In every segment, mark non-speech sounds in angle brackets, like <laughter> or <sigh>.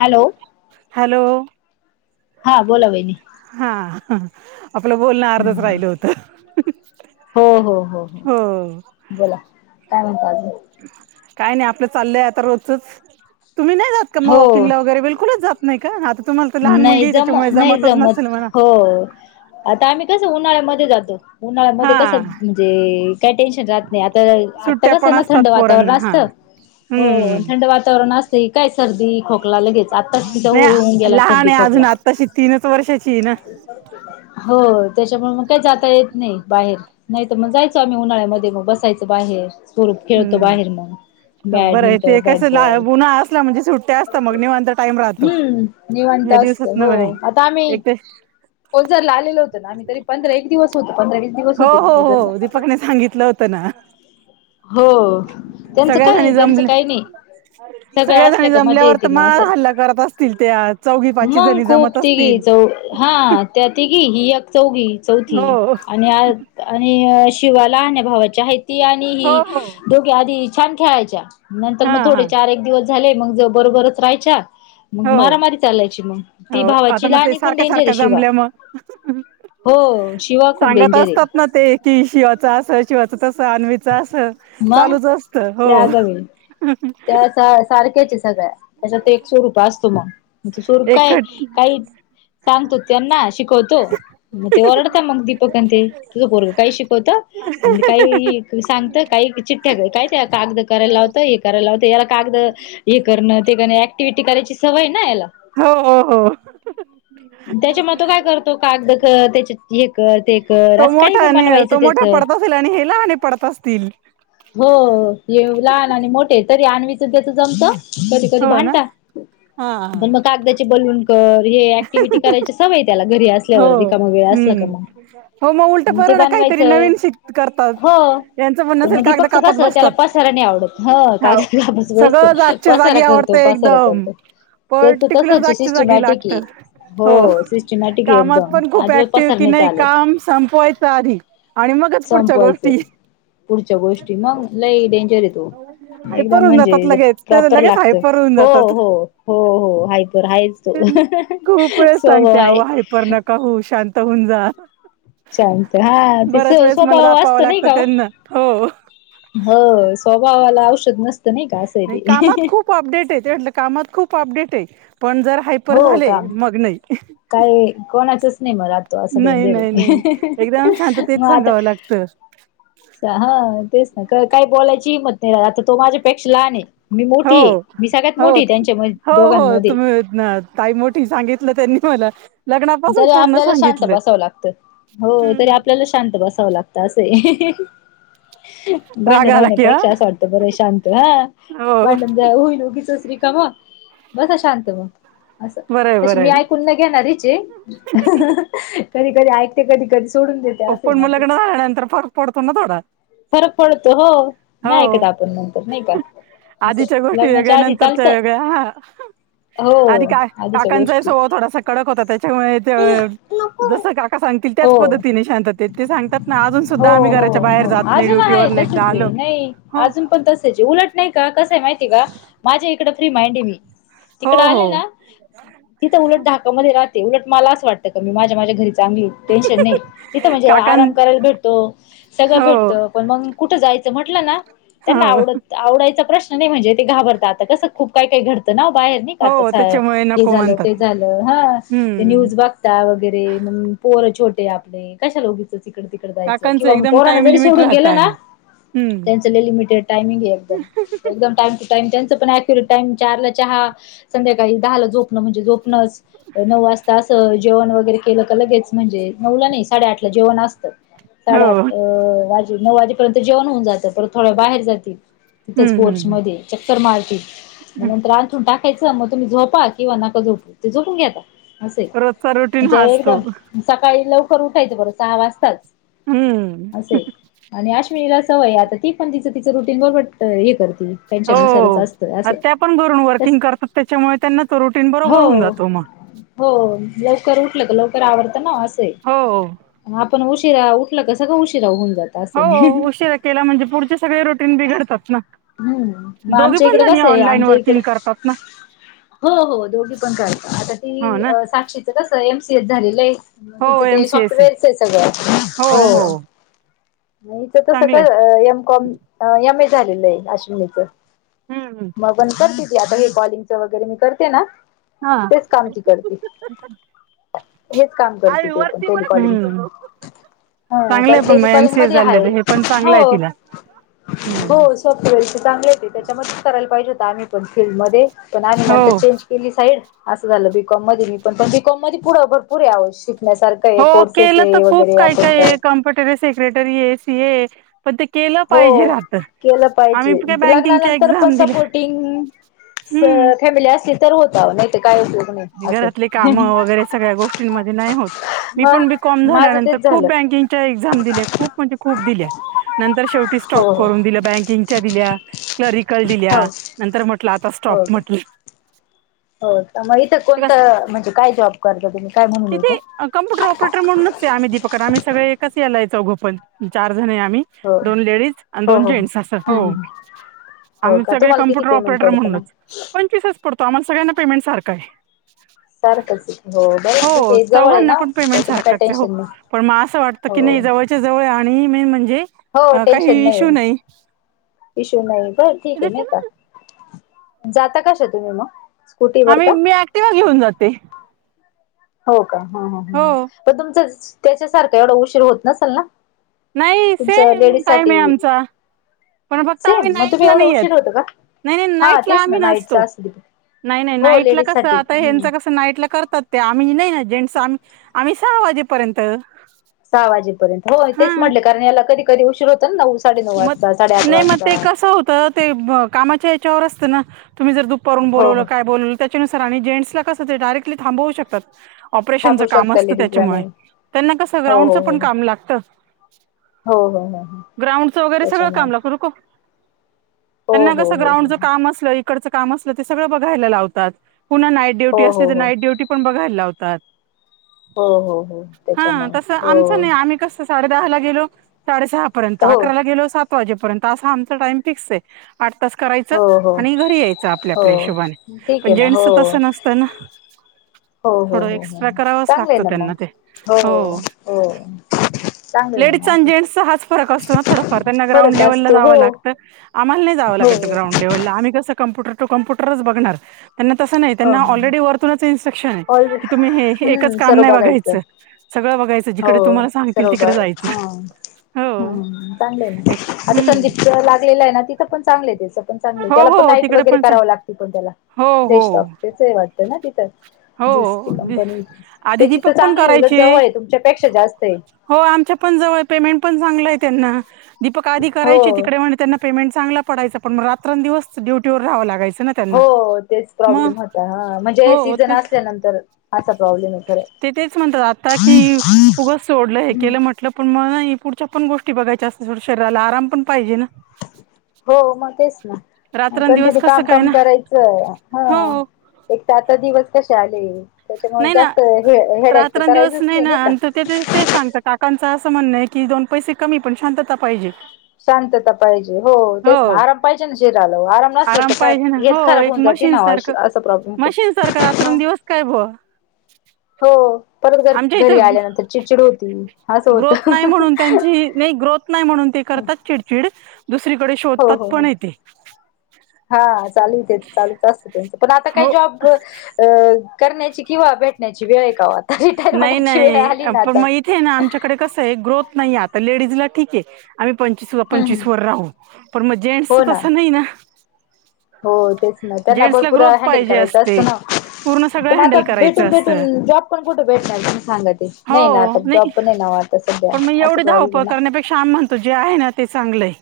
Hello hello. हा बोला वहिनी. हां. आपलं बोलणं अर्धच हम्म राहील होत, हो. बोला काय म्हणता अजून? काय नाही आपलं चाललंय आता रोजचंच, तुम्ही नाही जात का मग हो वॉकिंगला वगैरे बिलकुलच जात. नाही का आता. तुम्हाला तर लहान नाही मुलगी जामं त्याच्यामुळे नाही जमतच जमत नसेल म्हणा हो. आता आम्ही कसं उन्हाळ्यामध्ये जातो उन्हाळ्यामध्ये हा कसं म्हणजे काय टेन्शन राहत नाही. आता आता सुट्ट्या कसं पण ना थंड असतात वातावरण पोरांना हा असतं हो. हम्म थंड वात वातावरण असतंय की काय सर्दी, खोकला लगेच आताच तिचा <unintelligible> होऊन गेला. आ सर्दी नाही अजून खोकला आत्ताशी तीनच वर्षाची हे ना. हो त्याच्यामुळे मग काय जाता येत नाही बाहेर. नाही तर म जायचो आम्ही उन्हाळ्यामध्ये मग बसायच बाहेर स्वरूप खेळतो हम्म बाहेर मग. हो बरं आहे बॅडमिंटन ते कसं ला बॅटबॉल उन्हाळा असला म्हणजे सुट्ट्या असता मग निवांत टाइम राहतो हम्म निवां या कांता दिवसात असते न हो म्हणे आता आम्ही एक तर ओझरला आलेलो होतो ना आम्ही तरी पंध एक दिवस <unintelligible> पंधरा-वीस दिवस हो होते मी हो ओझरला. हो दीपकने सांगितलं होतं ना हो त्यांचं सगळ्या काय आहे जणी त्यांचं जमले काही नाही. सगळ्या जणी असल्या का मजा जमल्यावर तर येते म मग असं. हल्ला करत असतील त्या आज. मग खूप तीघी चौ हा त्या तिघी ही एक चौघी चौथी हो आणि आ आणि शिवा लहान्या भावाच्या आहे ती आणि हो हि हो दोघे आधी छान खेळायच्या. नंतर हा मग हा थोडे चार एक दिवस झाले, मग बरोबरच राहायच्या. मग हो मारामारीच त्यालायची मग ती हो आता भावाची मग ते लाहनी पण सारख्या डेंजर आहे सारख्या शिवा. जमल्या मग हो शिवा खूप सांगत डेंजर आहे. असतात ना ते कि शिवाचा असं शिवाचा तसं आणनवीचा असं मग चालूच असतं हो. लय आगाऊ आहे <unintelligible> त्या त सारख्याच आहे सगळ्या. त्याचात ते एक स्वरुप असतो मग. यांचे स्वरूप काय एकखट काही सांगतो त्यांना शिकवतो म ते ओरडता मग दीपक अन ते तुझं पोरगा काही शिकवतो. अंद काही सांगतं काही चिठ्ठया काय त्या कागदं करायला लावतं एक करायला लावते याला कागदं हे करणं ते करण ऍक्टिव्हटी करायची सवय आहे ना याला. हो हो हो. त्याच्यामुळे तो काय करतो कागदं कर त्याच्या हे कर ते कर तो असं काही मोठा पण आणि बनवाय तो मोठा पडत असेल आणि हे लहाने पडत असतील. हो ये लहान आणि मोठे तरी आणवीचा त्याच जमतं. कधी-कधी हो ना भांडता हा पण म कागदाची बलून तर हे ऍक्टिव्हटी करायचे सवय त्याला घरी हो असल्यावर रिकामा वेळ असला हम्म का मग. हो उलट मग ते बरं ना काहीतरी बनवायचं‌. नवीन शिक करतात हो यांचं म्हणणं असेल पण कागद दीपकच कापत कसं त्याला बसतात पाच पसारा नाही आवडत हाव हा <unintelligible> बसतो सगळं जागच्या पसारा जागी करतो आवडतं पसारा एकदम. करतो. ते तर तसंच सिस्टमॅटिक आहे. तर हो सिस्टमॅटिक आहे कामात एकदम पण खूप अजिबात ऍक्टिव पसार की नाही चालत. काम संपवायचं आधी. आणि मगच पुढच्या संपवायचं गोष्टी पुढच्या गोष्टी मग लई डेंजर हे तो, हायपर एकदम होऊन जातात म्हणजे लगेच ते प्रॉपर लगेच लागतं. हायपर होऊन हो जातात. हो हो हो. हायपर आहेच तो. खूप वेळेस सांगते स्वभाव अहो आहे. हायपर नका होऊ शांत होऊन जा. शांत हा ते से बऱ्याच वेळेस मला स्वभाव दापावं असतो नाही लागतं का ओ. त्यांना हो. हो स्वभावाला औषध नसतं नाही का? नाही आहे कामात ते खूप अपडेट आहे ते म्हटलं कामात खूप अपडेट आहे. पण जर हायपर हो झालेय काम मग नाही काय कोणाचच नाही मग राहतो असं नाही डेंजर नाही नाही आहे. एकदम शांततेत मग आता सांगावं लागतं सा हा तेच ना का काही बोलायची हिम्मत नाही रहात आता तो माझी पेक्ष लहान आहे मी मोठी आहे हो. मी सगळ्यात मोठी आहे त्यांच्या म दोघांमध्ये. होत नायत काही मोठी सांगितलं त्यांनी मला लग्नापासून तरी पूर्ण आपल्याला शांत सांगितलं बसावं लागतं, हो तरी आपल्याला शांत बसावं लागतं. तर असं आहे. राग भांडण आला की हा होण्यापेक्षा असं वाटतं बरं आहे शांत हा. हो भांडण होईन उगीचच रिकामं बसा शांत मग असं. बरं आहे तसे बरं मी आहे ऐकून न घेणारीचे ये. कधी कधी ऐकते, कधी कधी सोडून देत हो पण मग लग्न झाल्यानंतर फरक पडतो ना थोडा? फरक पडतो हो. नाही ऐकत हो आपण नंतर नाही का? असं आधीच्या गोष्टी वेगळ्या, लग्नाच्या आधी नंतरच्या चालतं वेगळ्या हा. हो आधी आधीच्या का-काकांचाही गोष्टी स्वभाव थोडासा कडक होता त्याच्यामुळे ते जसं काका सांगतील त्याच हो पद्धतीने शांतेत ते सांगतात ना, अजून हो सुद्धा आम्ही हो घराच्या बाहेर हो जात नाही अजून आहे ड्युटीवरून एकदा तसंच आहे. आलो नाही हो अजून पण तसंच आहे. उलट नाही का कसय माहितीय का? माझ्या इकडं फ्री माइंड आहे मी. हो तिकडं हो आले ना तिथं उलट धाकामध्ये राहते. उलट मला असं वाटतं का मी माझ्या माझ्या घरी चांगली आहे. टेन्शन नाही तिथं म्हणजे काकां आराम करायला भेटतो, सगळं हो भेट पण मग कुठं जायचं म्हटलं ना, त्यांना हो आवडत आवडायचा प्रश्न नाही म्हणजे ते घाबरता, आता कसं खूप काही काही घडतं ना बाहेर नाही का हो आता त्याच्यामुळे हे नको झालं म्हणतात ते झालं हा. ते हम्म न्यूज बघ त्या वगैरे, मग पोर छोटे आपले कशाला उगीचच इकडं तिकडं जायचं. काकांचं किंवा मग एकदम पोरांना टाइम जरी लिमिट सोडून गेल राहतं ना, आणि हम्म. त्यांच लय लिमिटेड टाइमिंग आहे एकदम. एकदम टाइम टाईम त्यांच पण अक्युरेट टाईम चारला चहा संध्याकाळी दहाला झोप म्हणजे झोपणंच नऊ वाजता असं जेवण वगैरे केलं का लगेच म्हणजे नऊला नाही साडेआठला जेवण असतं. साडेआठ हो. माझे नऊ वाजेपर्यंत जेवण होऊन जात, परत थोडं बाहेर जाती तिथंच हम्म हम्म पोर्चमध्ये. चक्कर मारती, मग हम्म. नंतर अंथरून टाकायचं. मग तुम्ही झोपा किंवा नका झोपू ते झोपून घेता. असं आहे रोजचा रुटीन म्हणजे हा असतो. एकदम सकाळी लवकर उठायचं बरं सहा वाजताच हम्म. असे आहे. आणि अश्विनीला सवय आहे. आता ती पण तिचं तिचं रुटीन बरोबर हे कर हो आता त्या पण घरून तस वर्किंग करतात त्याच्यामुळे त्यांना तो रुटीन हो बरोबर होऊन जातो मग. हो लवकर उठलं तर लवकर आवरत ना असं आहे. हो. आप पण उशिरा उठला का, सगंळ उशिरा होऊन जातं. हो उशीरा केलं म्हणजे पुढचे सगळे रुटीन बिघडतात ना. हम्म मग दोघे आमच्या पण इकडे जणी कसं आहे ऑनलाईन आमच्या वर्किंग इकडे करतात ना? हो हो दोघी पण करता. आता हो ती ना अ साक्षीचं कसं एमसीएच झालेलं आहे. मग हो तिच एम ते सी एस ए सॉफ्टवेअरच आहे सगळं हो. मग हिच चांगलंय कसं अ M com a M A झालेलं आहे अश्विनीचं. हम्म. मग गंद करते ती आता हे कॉलिंगच वगैरे मी करते ना हा. तेच काम ती करती. हेच काम करते आम्ही तीपण वरती पण टेलिकॉलिंग. हा चांगलंय कारण पण मग एम टेलिकॉलिंग सी ए मधी झालं हाय, हे पण चांगलं हो आहे तिला. हम्म. हो. सॉफ्टवेअरच चांगले आहे ते त्याच्यामध्येच करायला पाहिजे होत आम्ही पण फिल्डमध्ये. पण आम्ही हो. नंतर चेंज केली साईड. असं झालं. बीकॉममध्ये मी पण, पण बीकॉममध्ये पुढे भरपूर अहो शिकण्यासारखं. आहे हो कोर्सेस केलं तर आहे खूप वगैरे काय काय आहे. अकाउंटंट कॉम्प्युटरी सेक्रेटरी आहे, सीए आहे. हो केलं आम्ही पाहिजे. काय बँकिंगच्या लग्नानंतर पण एक्झाम दिल्या सपोर्टिंग हम्म फॅमिली असली तर होतं अहो नाहीतर काय उपयोग. नाही असे घरातली कामं वगैरे, सगळ्या गोष्टींमध्ये नाही होतं. मी मग पण बी कॉम, माझं झाल्यानंतर तेच खूप झालं बँकिंग. एक्साम दिल्या खूप म्हणजे खूप दिल्या, नंतर शेवटी हो स्टॉप करून दिलं. दिल्या, क्लरिकल दिल्या, हो नंतर म्हटलं आता हो स्टॉप का म्हटलं. हो का? मग इथं कस कोणतं म्हणजे काय जॉब करता तुम्ही? काय म्हणून इथं तिथे कम्प्युटर ऑपरेटर म्हणून आम्ही दीपक आम्ही सगळे, एकच याला चौघ पण चार जण आहे आम्ही. हो दोन लेडीज आणि, दोन जेंन्स असं हो. हो आम्ही का सगळे तुम्हाला किती पेमेंट कम्प्युटरऑपेटर पडतं मग म्हणूनच, पंचवीसच पडतो आम्हाला सगळ्यांना पेमेंट सारखं आहे. सारखचं. हो चौघांना पण पेमेंट त्याच्यामुळे काय सारखच हो, टेन्शन नाही पण मग असं वाटतं हो का जवळ. त्याच्या जवळ आणि मेन म्हणजे, काही इश्यू नाही. इशू नाही बा ठीक आहे नाही का, जाता कशा तुम्ही मग. हा स्कूटीवर का मी ऍक्टिवा घेऊन जाते. हो का हो हं.. पण तुमचं, तेच्यासारखा एवढा उशीर होत नसेल ना. नाही तुमचं सेम, लेडीज टाईम आहे साठी आमचा. पण फक्त आम्ही सेम मग तुम्ही नाईटला एवढं नाही येत, उशीर होतं का नाही हा नाईटला तेच ना आम्ही नाईटच नसतो. असली नाही नाही हो नाईट ला लेडीज कसं, साठी आता हम्म हेचं कसं. नाईट ला करतात ते, आम्ही नाही ना जेंट्स आम्ही आम्ही सहा वाजेपर्यंत. सहा वाजेपर्यंत हो तेच हा म्हटले, कारण याला कधी कधी उशीर होत. तर नऊ साडे नऊ, वाजता साडेआठ वाजता. असं होतं ते कामाच्या याच्यावर असतं ना, तुम्ही जर दुपारून हो बोलावलं हो काय बोलवलं. त्यानुसार आणि जेंट्सला कसं, ते डायरेक्टली थांबवू शकतात. ऑपरेशनच थांबू काम शकता असतं लेडीजला त्याच्यामुळे, नाही त्यांना कसं हो ग्राउंडच हो पण काम लागतं. हो हो हो हो. <unintelligible> त्याच्यामुळे हो त्यांना हो कस हो ग्राउंडच काम असलं. इकडचं काम असलं ते सगळं बघायला लावतात, पुन्हा नाईट ड्युटी हो असली हो हो हो की पण बघाय लावतात हो हो हो हा, त्याच्यामुळे तस हो आमचं नाही आम्ही कसं. साडे दहा ला गेलो साडेसहापर्यंत, हो अकराला गेलो सात वाजेपर्यंत, असा आमचा टाइम फिक्स आहे. आठ तास करायचं हो हो आणि घरी यायचं, आपल्या हो आपल्या हिशोबाने ठीक पण आहे ना हो जेन्स तसं नसतं. पण, हो हो थोडं हो हो एक्स्ट्रा करावच, चांगलं आहे लागतं ना मग त्यांना ते हो. हो चांगलं आहे ना लेडीस चा मग अन, असं जेंटस चा हाच फरक असतो. थोडंफार त्यांना ग्रांड फरक लेव्हला असतो हो जावं लागतं, आम्हाला नाही जावं हो लागत हो ग्रांउंड आम्ही कसं कम्पुटर टू कम्प्युटर बघणार त्यांना तसं नाही हो त्यांना हो. ऑलरेडी वरतूनच इन्स्ट्रक्शन आहे, ऑल की तुम्ही हे एकच हम्म काम सर्व नाही बघायचं. सगळं बघायचं जिकडे, तुम्हाला सांगतील तिकडे जायचं. हो हम चांगलं आहे ना आता, हम्म संदीप सर लागलेलं आहे ना तिथं पण चांगलं त्याचं. पण चांगली हो त्याला पण हो नाईट तिकडे वगैरे पण चाल. करावं लागते, पण त्याला हो जे हो स्टॉकच वाटतं ना तिथं. ज्यूसची हो कंपनी आधी त्याची तर दीपक पण चांगली उलट जवळ करायचे आहे, तुमच्यापेक्षा जास्त आहे. हो आमच्या पण जवळ पेमेंट पण चांगलं आहे, त्यांना दीपक आधी हो करायचे तिकडे म्हणे त्यांना. पेमेंट चांगला पडायंच पण, रात्र दिवस ड्युटीवर रहावं लागायचं ना हो, त्यांना तेच मग प्रॉब्लेम होता हा म्हणजे ए हो आसल्यानंतर असा प्रॉब्लेम येतो रे. ते तेच म्हणतात आता की उगच सोडलं हे केलं म्हटलं पण म पुढच्या पण गोष्टी बघाच्या असत्यात, थोडं शरीराला आराम पण पाहिजे ना. हो मग तेच ना, रात्रंदिवस कंटिन्यू कसं काय कामकाम ना करायचं हं.. हो एक तर आता दिवस कसे आले, त्याच्यामुळे नाही ना जास्त हे हेडॅकच रात्रंदिवस करायचंच ना नाही का. आणि ते ते सांगतात. काकांचं असं म्हणणं आहे की, दोन पैसे कमी पण शांतता पाहिजे. शांतता पाहिजे हो, तेच ना हो आराम पाहिजे ना जे झालं आराम नसलं तर काय, पाहिजे ना हो हेल्थ खराब होऊन जाते ना अस प्रॉब्लेम होतो. सारख रात्र दिवस काय बुवा. हो परत घर आमच्या घरी इथं आल्यानंतर चिडचिड होती, असं ग्रोथ होतं. नाही म्हणून त्यांची नाही ग्रोथ नाही म्हणून ते हो करतात, चिडचिड दुसरीकडे शोधतात हो हो पण आहे ते. हा चालू तेच चालूच असतं त्यांच पण आता काय हो जॉब. अ करण्याची किंवा भेटण्याची वेळ आहे का, ओ आता रिटायर होण्याची वेळ आली ना आता. ते ना आमच्याकडे कसं आहे ग्रोथ नाही, आता लेडीज ला ठीक आहे. आम्ही पंचवीस हम् पंचवीस हम. वर राहू, पण मग जेंट्स तसं नाही ना. हो तेच ना त्यांना, जेंट्सला भरपूर ग्रोथ हँडल पाहिजे करायचं असते असतं ना. पूर्ण सगळं पण आता हँडल करायचं भेटून असतं भेटून जॉब. कोण कुठे भेटणार सांगा ते नाही ना, आता जॉब पण नाही आता सध्या असा प्रॉब्लेम आहे. श्याम म्हण तू जे आहे ना ते चांगलंय.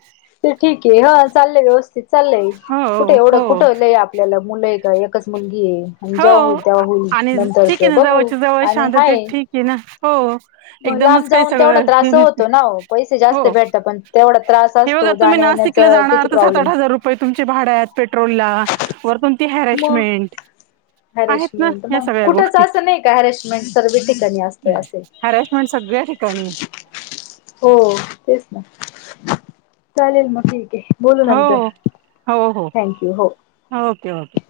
ते ठीक आहे हा चाललंय व्यवस्थित चाललंय कुठे हो एवढं हो कुठं लय आपल्याला मुलं आहे का एकच. मुलगी आहे आणि हो जेव्हा होईल तेव्हा होईल, आणि ठीक नंतरच आहे ना बघू जवळच्या जवळ आणि शांततेत हाय. ठीक आहे ना हो मग लांब एकदमच काही जाऊन तेवढा सगळं हे त्रास नसते होतो ना, ओ पैसे जास्त हो भेटत पण. तेवढा त्रास. हे बघा असतो तुम्ही जाण्या नाशिकला येण्याचा जाणार किती तर सात आठ प्रॉब्लेम हजार रुपये तुमचे भाड्यात आहेत पेट्रोल ला. वर पण ती हॅरेशमेंट. आहेत ना हॅरेशमेंट या मग सगळ्या कुठच गोष्टी असं नाही का, हॅरेशमेंट सर्वे ठिकाणी असतंय असे. हॅरशमेंट सगळ्या ठिकाणी. हो तेच ना चालेल मग ठीक आहे. बोलू हो नंतर हो हो थँक्यू हो. Okay okay.